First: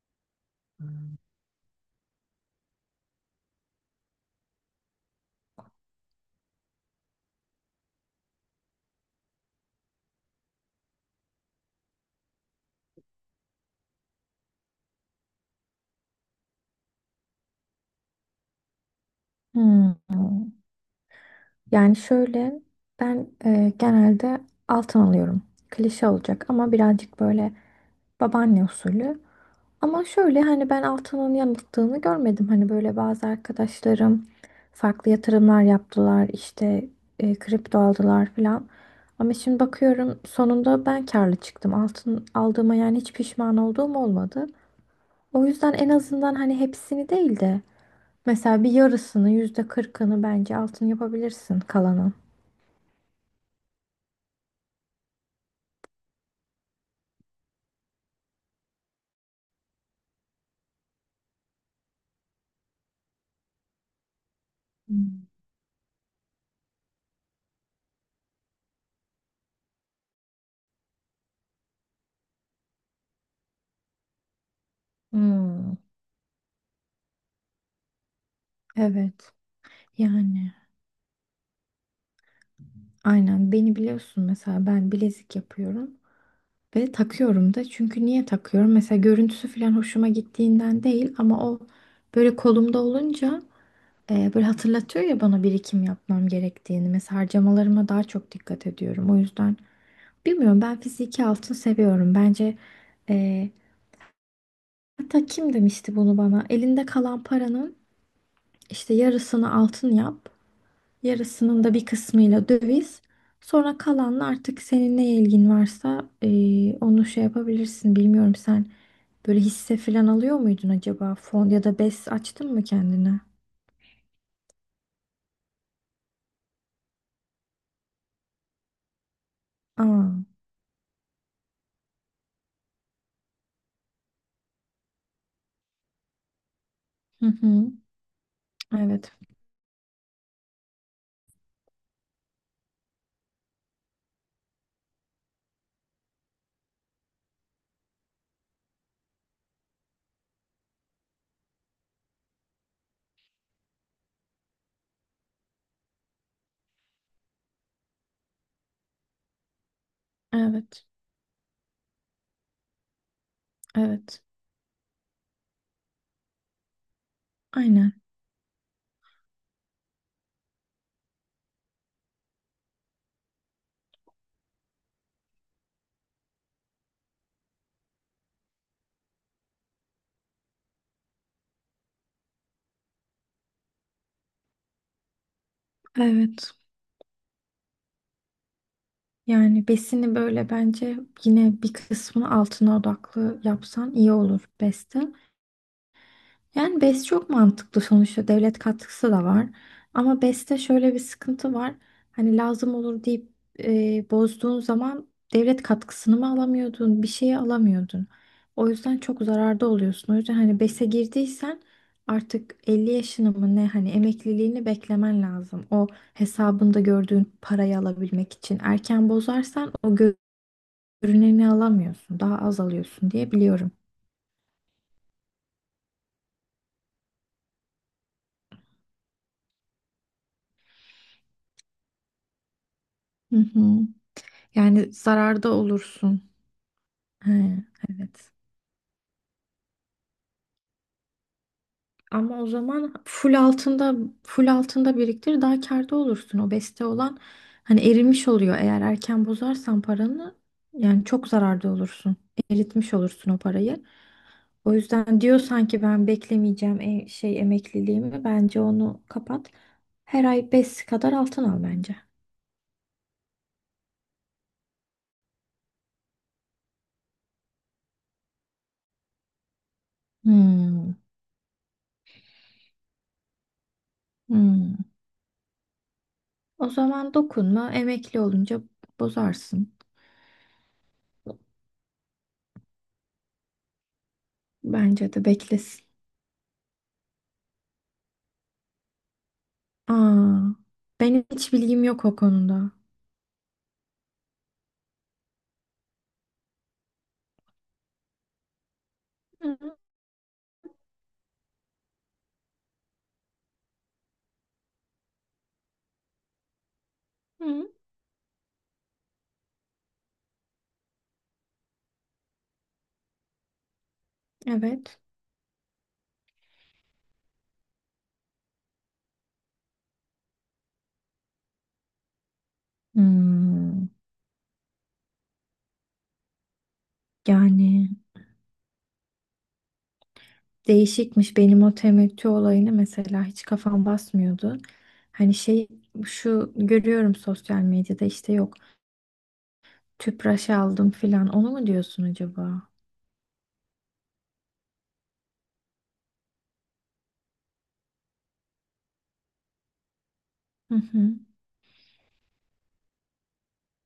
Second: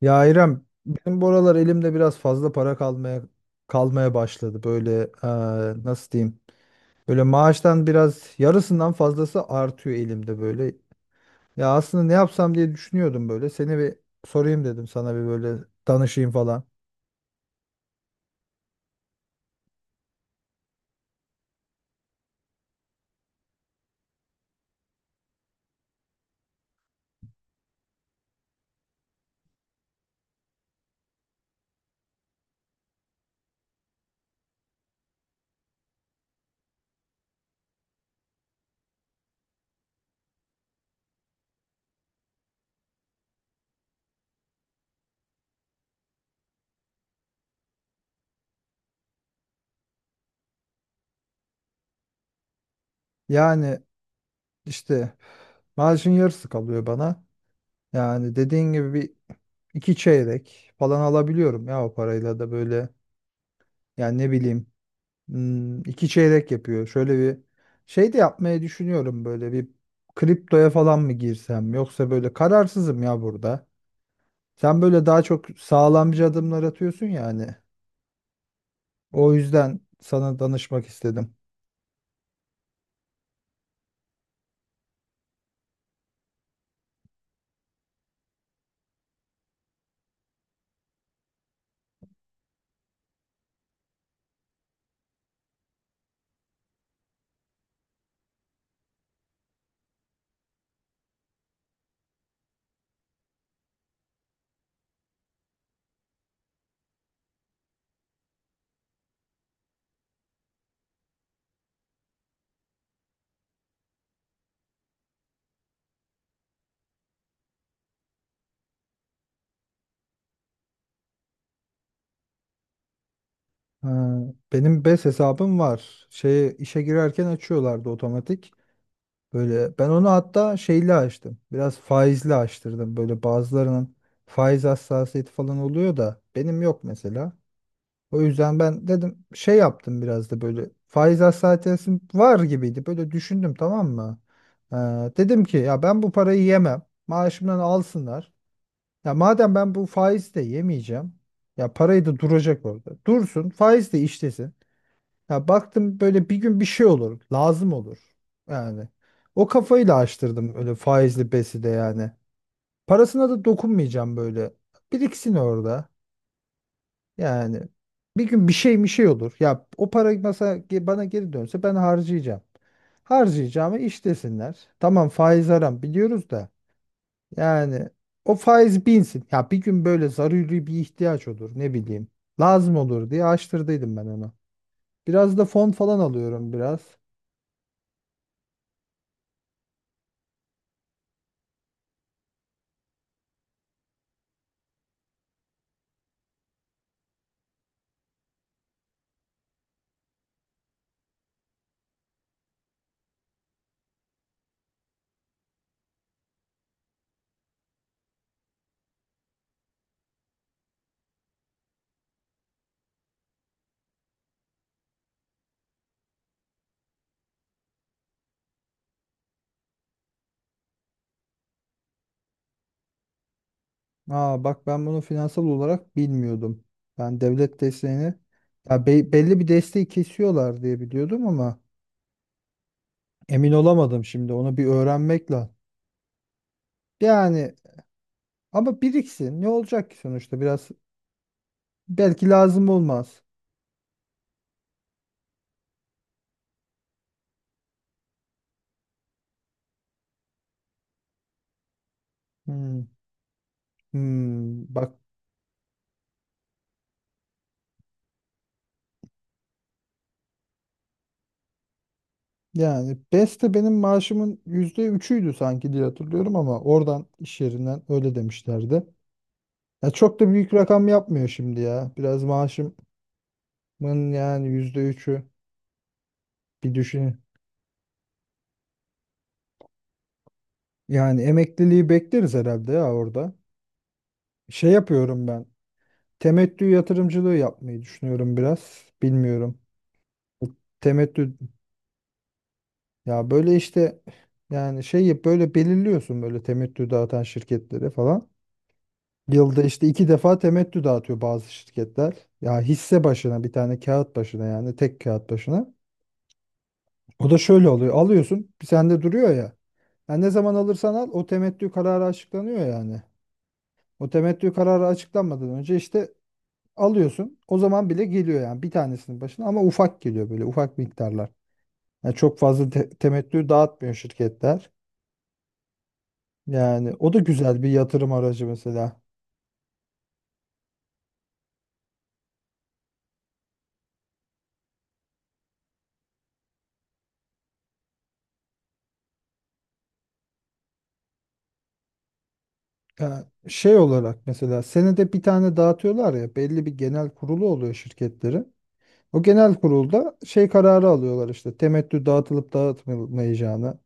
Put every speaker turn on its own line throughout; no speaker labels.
Ya İrem, benim bu aralar elimde biraz fazla para kalmaya başladı. Böyle nasıl diyeyim? Böyle maaştan biraz yarısından fazlası artıyor elimde böyle. Ya aslında ne yapsam diye düşünüyordum böyle. Seni bir sorayım dedim, sana bir böyle danışayım falan.
Hmm. Yani şöyle ben genelde altın alıyorum. Klişe olacak ama birazcık böyle babaanne usulü. Ama şöyle hani ben altının yanıldığını görmedim. Hani böyle bazı arkadaşlarım farklı yatırımlar yaptılar işte kripto aldılar falan. Ama şimdi bakıyorum sonunda ben karlı çıktım. Altın aldığıma yani hiç pişman olduğum olmadı. O yüzden en azından hani hepsini değil de mesela bir yarısını, %40'ını bence altın yapabilirsin kalanın.
Yani işte maaşın yarısı kalıyor bana. Yani dediğin gibi bir iki çeyrek falan alabiliyorum ya o parayla da böyle. Yani ne bileyim.
Hmm.
Hmm, 2 çeyrek yapıyor. Şöyle bir şey de yapmayı düşünüyorum, böyle bir kriptoya falan mı girsem, yoksa böyle kararsızım ya burada. Sen böyle daha çok
Hmm,
sağlamcı adımlar atıyorsun yani.
evet.
O yüzden sana
Yani
danışmak istedim.
aynen beni biliyorsun, mesela ben bilezik yapıyorum ve takıyorum da. Çünkü niye takıyorum? Mesela görüntüsü falan hoşuma gittiğinden değil, ama o böyle kolumda olunca böyle hatırlatıyor ya bana birikim yapmam gerektiğini. Mesela harcamalarıma daha çok dikkat ediyorum. O yüzden bilmiyorum, ben fiziki altın seviyorum. Bence e, hatta kim demişti bunu bana? Elinde kalan paranın İşte yarısını altın yap, yarısının da bir kısmıyla döviz. Sonra kalanla artık senin ne ilgin varsa onu şey yapabilirsin. Bilmiyorum, sen böyle hisse falan alıyor muydun acaba? Fon ya da BES açtın mı kendine?
Ha, benim BES hesabım var. Şeye, işe girerken açıyorlardı otomatik. Böyle ben
Aa,
onu hatta şeyle açtım. Biraz faizli açtırdım. Böyle bazılarının faiz hassasiyeti falan oluyor da benim yok
hı
mesela.
hı.
O yüzden ben
Evet,
dedim şey yaptım, biraz da böyle faiz hassasiyetim var gibiydi. Böyle düşündüm, tamam mı? Ee, Dedim ki ya ben bu parayı yemem. Maaşımdan alsınlar. Ya madem ben bu faizi de yemeyeceğim. Ya parayı da duracak orada. Dursun, faiz de işlesin. Ya baktım böyle bir gün bir şey olur. Lazım olur. Yani o kafayla açtırdım öyle
evet,
faizli besi de yani. Parasına da dokunmayacağım
evet.
böyle. Biriksin orada. Yani
Aynen,
bir gün bir şey olur. Ya o para mesela bana geri dönse ben harcayacağım. Harcayacağımı iş desinler. Tamam, faiz haram biliyoruz da. Yani o faiz binsin. Ya bir gün böyle zaruri bir ihtiyaç olur, ne bileyim. Lazım olur diye açtırdıydım ben onu. Biraz da fon falan alıyorum
evet.
biraz.
Yani besini böyle bence yine bir kısmını altına odaklı yapsan iyi olur beste. Yani BES çok mantıklı, sonuçta devlet katkısı da var. Ama BES'te şöyle bir sıkıntı var. Hani lazım olur deyip bozduğun zaman devlet katkısını mı alamıyordun, bir şeyi alamıyordun. O yüzden çok zararda oluyorsun. O yüzden hani BES'e girdiysen artık 50 yaşını mı ne, hani emekliliğini beklemen lazım. O hesabında gördüğün parayı alabilmek için. Erken bozarsan o görüneni alamıyorsun, daha az alıyorsun diye biliyorum.
Aa, bak ben bunu finansal olarak bilmiyordum. Ben devlet desteğini, ya belli bir desteği kesiyorlar diye biliyordum ama
Hı
emin
hı.
olamadım, şimdi onu bir
Yani
öğrenmek
zararda
lazım.
olursun.
Yani
He, evet.
ama biriksin. Ne olacak ki sonuçta? Biraz belki
Ama o
lazım
zaman
olmaz.
full altında biriktir, daha kârda olursun. O beste olan hani erimiş oluyor. Eğer erken bozarsan paranı yani çok zararda olursun.
Hmm.
Eritmiş olursun o parayı.
Hmm.
O
Bak,
yüzden diyorsan ki ben beklemeyeceğim şey emekliliğimi, bence onu kapat. Her ay 5 kadar altın al bence.
yani beste benim maaşımın %3'üydü sanki diye hatırlıyorum, ama oradan, iş yerinden öyle demişlerdi. Ya çok da büyük rakam
Hmm,
yapmıyor şimdi ya. Biraz maaşımın yani
hmm.
%3'ü,
O
bir
zaman
düşün.
dokunma, emekli olunca bozarsın.
Yani emekliliği bekleriz herhalde ya orada. Şey
Bence de
yapıyorum ben.
beklesin.
Temettü yatırımcılığı yapmayı düşünüyorum biraz. Bilmiyorum.
Aa, ben
Temettü
hiç bilgim yok o konuda.
Ya böyle işte yani şeyi böyle belirliyorsun, böyle temettü dağıtan şirketleri falan. Yılda
Hı
işte 2 defa temettü dağıtıyor bazı şirketler. Ya hisse başına, bir tane kağıt başına, yani tek kağıt başına. O da şöyle
hı.
oluyor. Alıyorsun, sende duruyor ya. Yani ne zaman alırsan al o temettü kararı açıklanıyor yani. O temettü kararı
Evet.
açıklanmadan önce işte alıyorsun. O zaman bile geliyor yani bir tanesinin başına, ama ufak geliyor, böyle ufak miktarlar. Yani çok fazla temettü
Hmm,
dağıtmıyor şirketler. Yani o da güzel bir
yani
yatırım aracı mesela.
değişikmiş, benim o temettü olayını mesela hiç kafam basmıyordu. Hani şu görüyorum sosyal medyada, işte yok tüpraş aldım filan, onu mu diyorsun acaba?
Yani şey olarak mesela, senede bir tane dağıtıyorlar ya, belli bir genel kurulu oluyor şirketlerin. O genel kurulda şey
Hı
kararı
hı.
alıyorlar, işte temettü dağıtılıp dağıtılmayacağını,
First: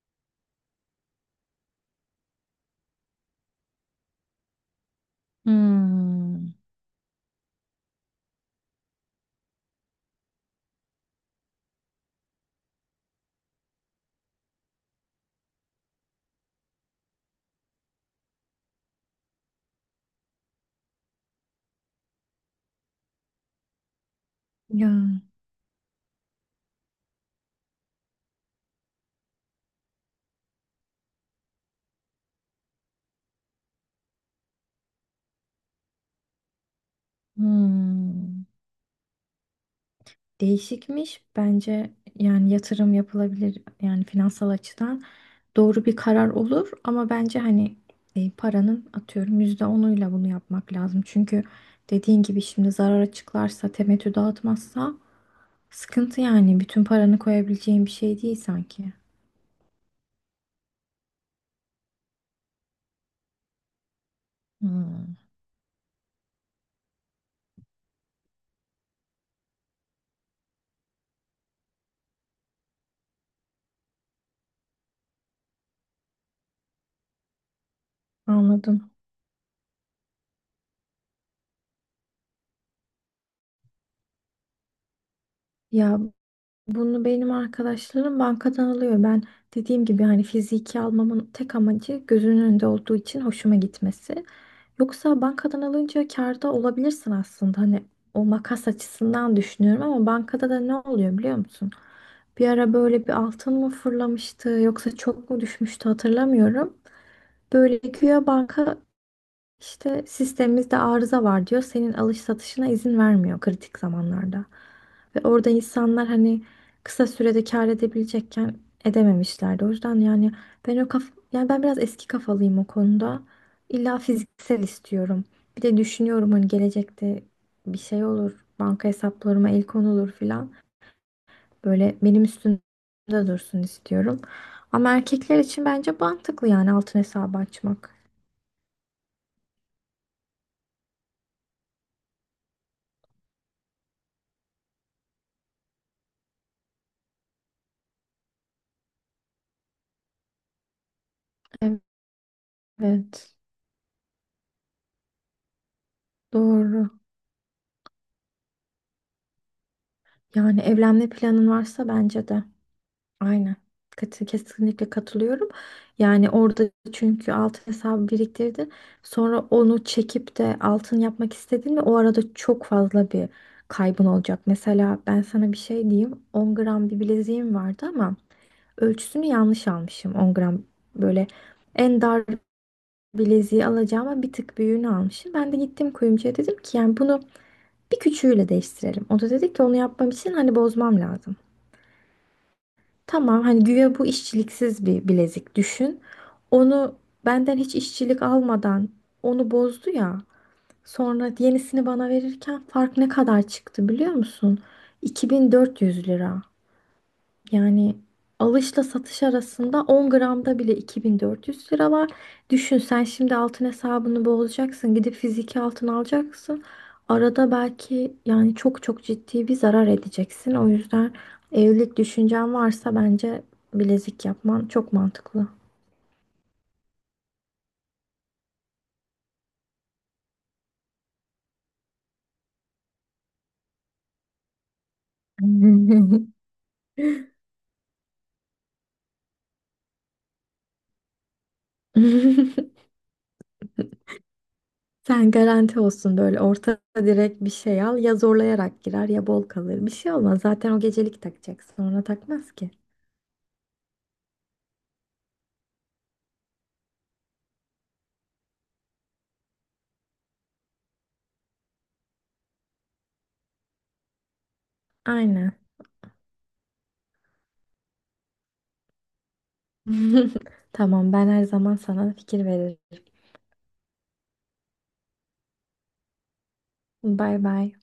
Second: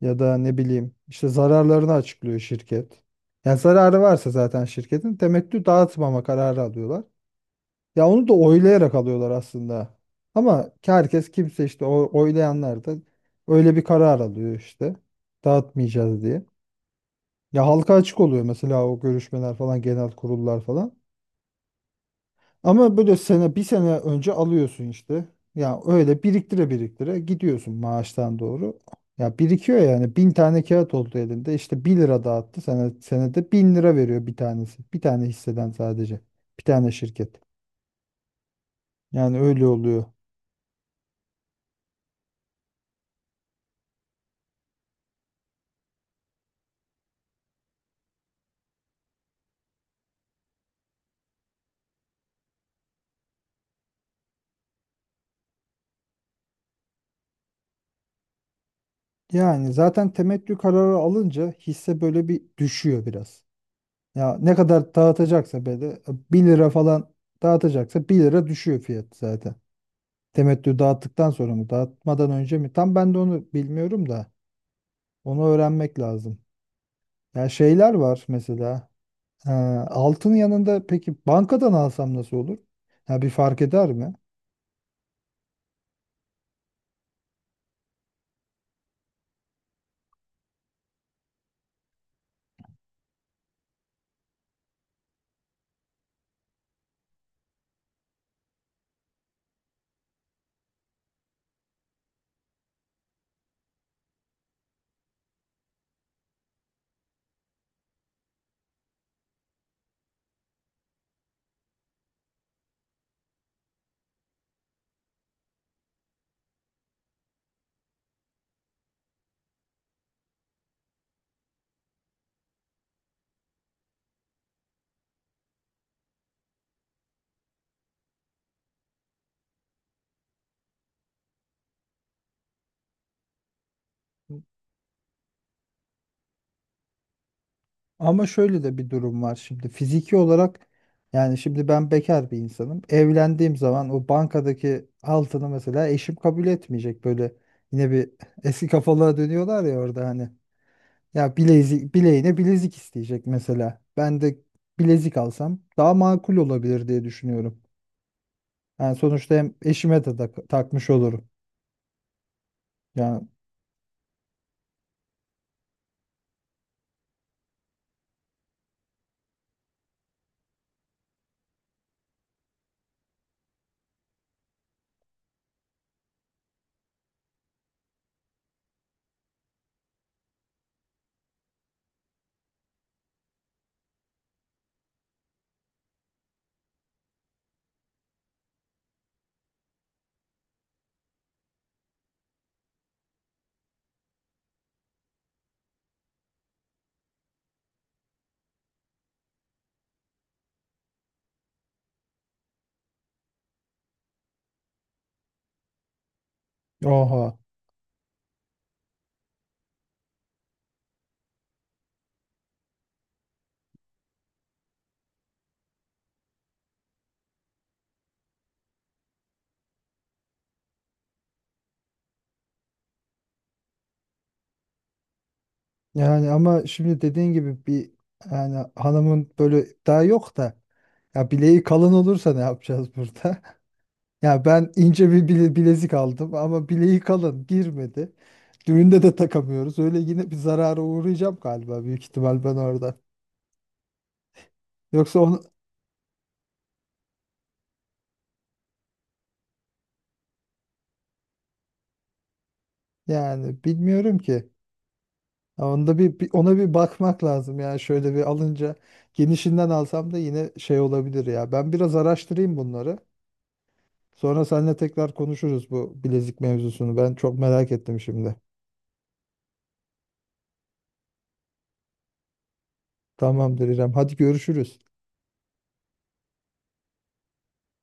ya da ne bileyim işte zararlarını açıklıyor şirket. Yani zararı varsa zaten şirketin, temettü dağıtmama
Hmm.
kararı alıyorlar. Ya onu da oylayarak alıyorlar aslında. Ama herkes, kimse işte o oylayanlar da öyle bir karar alıyor, işte dağıtmayacağız diye. Ya halka açık oluyor mesela, o görüşmeler falan, genel kurullar falan. Ama böyle sene bir sene önce alıyorsun
Ya.
işte. Ya öyle biriktire biriktire gidiyorsun maaştan doğru. Ya birikiyor yani, 1.000 tane kağıt oldu elinde, işte bir lira dağıttı, senede 1.000 lira veriyor bir tanesi. Bir tane hisseden, sadece bir tane şirket.
Hmm.
Yani öyle oluyor.
Değişikmiş. Bence yani yatırım yapılabilir, yani finansal açıdan doğru bir karar olur, ama bence hani paranın atıyorum %10'uyla bunu yapmak lazım. Çünkü dediğin gibi şimdi zarara çıklarsa, temettü dağıtmazsa sıkıntı. Yani bütün paranı koyabileceğin bir şey değil sanki.
Yani zaten temettü kararı alınca hisse böyle bir düşüyor biraz. Ya ne kadar
Hmm.
dağıtacaksa, böyle bir lira falan dağıtacaksa, bir lira düşüyor fiyat zaten. Temettü dağıttıktan sonra mı, dağıtmadan önce mi? Tam ben de onu bilmiyorum da. Onu öğrenmek lazım. Ya şeyler var mesela.
Anladım.
Ee, altın yanında peki bankadan alsam nasıl olur? Ya bir fark eder mi?
Ya, bunu benim arkadaşlarım bankadan alıyor. Ben dediğim gibi hani fiziki almamın tek amacı, gözünün önünde olduğu için hoşuma gitmesi. Yoksa bankadan alınca kârda olabilirsin aslında. Hani o makas açısından düşünüyorum ama bankada da ne oluyor biliyor musun? Bir ara böyle bir altın mı fırlamıştı yoksa çok mu düşmüştü, hatırlamıyorum. Böyle güya banka işte sistemimizde arıza var diyor. Senin alış satışına izin vermiyor kritik zamanlarda. Ve orada insanlar hani kısa sürede kâr edebilecekken edememişlerdi. O yüzden yani ben o kaf yani ben biraz eski kafalıyım o konuda. İlla fiziksel istiyorum. Bir de düşünüyorum hani gelecekte bir şey olur, banka hesaplarıma el konulur filan. Böyle benim üstümde dursun istiyorum. Ama erkekler için bence mantıklı yani altın hesabı açmak.
Ama şöyle de bir durum var şimdi. Fiziki olarak, yani şimdi ben bekar bir insanım. Evlendiğim zaman o bankadaki altını mesela eşim kabul etmeyecek. Böyle yine bir, eski kafalara dönüyorlar ya orada hani. Ya bilezik, bileğine bilezik isteyecek
Evet,
mesela. Ben de bilezik alsam daha makul olabilir
doğru.
diye düşünüyorum. Yani sonuçta hem eşime de
Yani
takmış
evlenme
olurum.
planın varsa bence de.
Yani
Aynen. Kesinlikle katılıyorum. Yani orada çünkü altın hesabı biriktirdin. Sonra onu çekip de altın yapmak istedin mi? O arada çok fazla bir kaybın olacak. Mesela ben sana bir şey diyeyim. 10 gram bir bileziğim vardı ama ölçüsünü yanlış almışım. 10 gram böyle en dar bileziği alacağıma bir tık büyüğünü almışım. Ben de gittim kuyumcuya, dedim ki yani bunu bir küçüğüyle değiştirelim. O da dedi ki onu yapmam için hani bozmam lazım. Tamam, hani güya bu işçiliksiz bir bilezik düşün. Onu benden hiç işçilik almadan onu bozdu ya. Sonra yenisini bana verirken fark ne kadar çıktı biliyor musun? 2400 lira.
oha.
Yani alışla satış arasında 10 gramda bile 2400 lira var. Düşün sen şimdi altın hesabını bozacaksın. Gidip fiziki altın alacaksın. Arada belki yani çok çok ciddi bir zarar edeceksin. O yüzden evlilik düşüncen varsa bence bilezik yapman çok mantıklı.
Yani ama şimdi dediğin gibi bir, yani hanımın böyle daha yok da, ya bileği kalın olursa ne yapacağız burada? Ya ben ince bir bilezik aldım ama bileği kalın girmedi. Düğünde de takamıyoruz. Öyle yine bir zarara uğrayacağım galiba, büyük ihtimal ben orada. Yoksa
Sen
onu,
garanti olsun böyle orta direkt bir şey al. Ya zorlayarak girer ya bol kalır. Bir şey olmaz. Zaten o gecelik takacak. Sonra takmaz ki.
yani bilmiyorum ki. Ya onda bir, ona bir bakmak lazım, yani şöyle bir alınca genişinden alsam da yine şey olabilir ya. Ben biraz araştırayım bunları. Sonra seninle tekrar
Aynen.
konuşuruz bu bilezik mevzusunu. Ben çok merak ettim şimdi.
Tamam, ben her zaman sana fikir veririm.
Tamamdır İrem. Hadi görüşürüz.
Bay bay.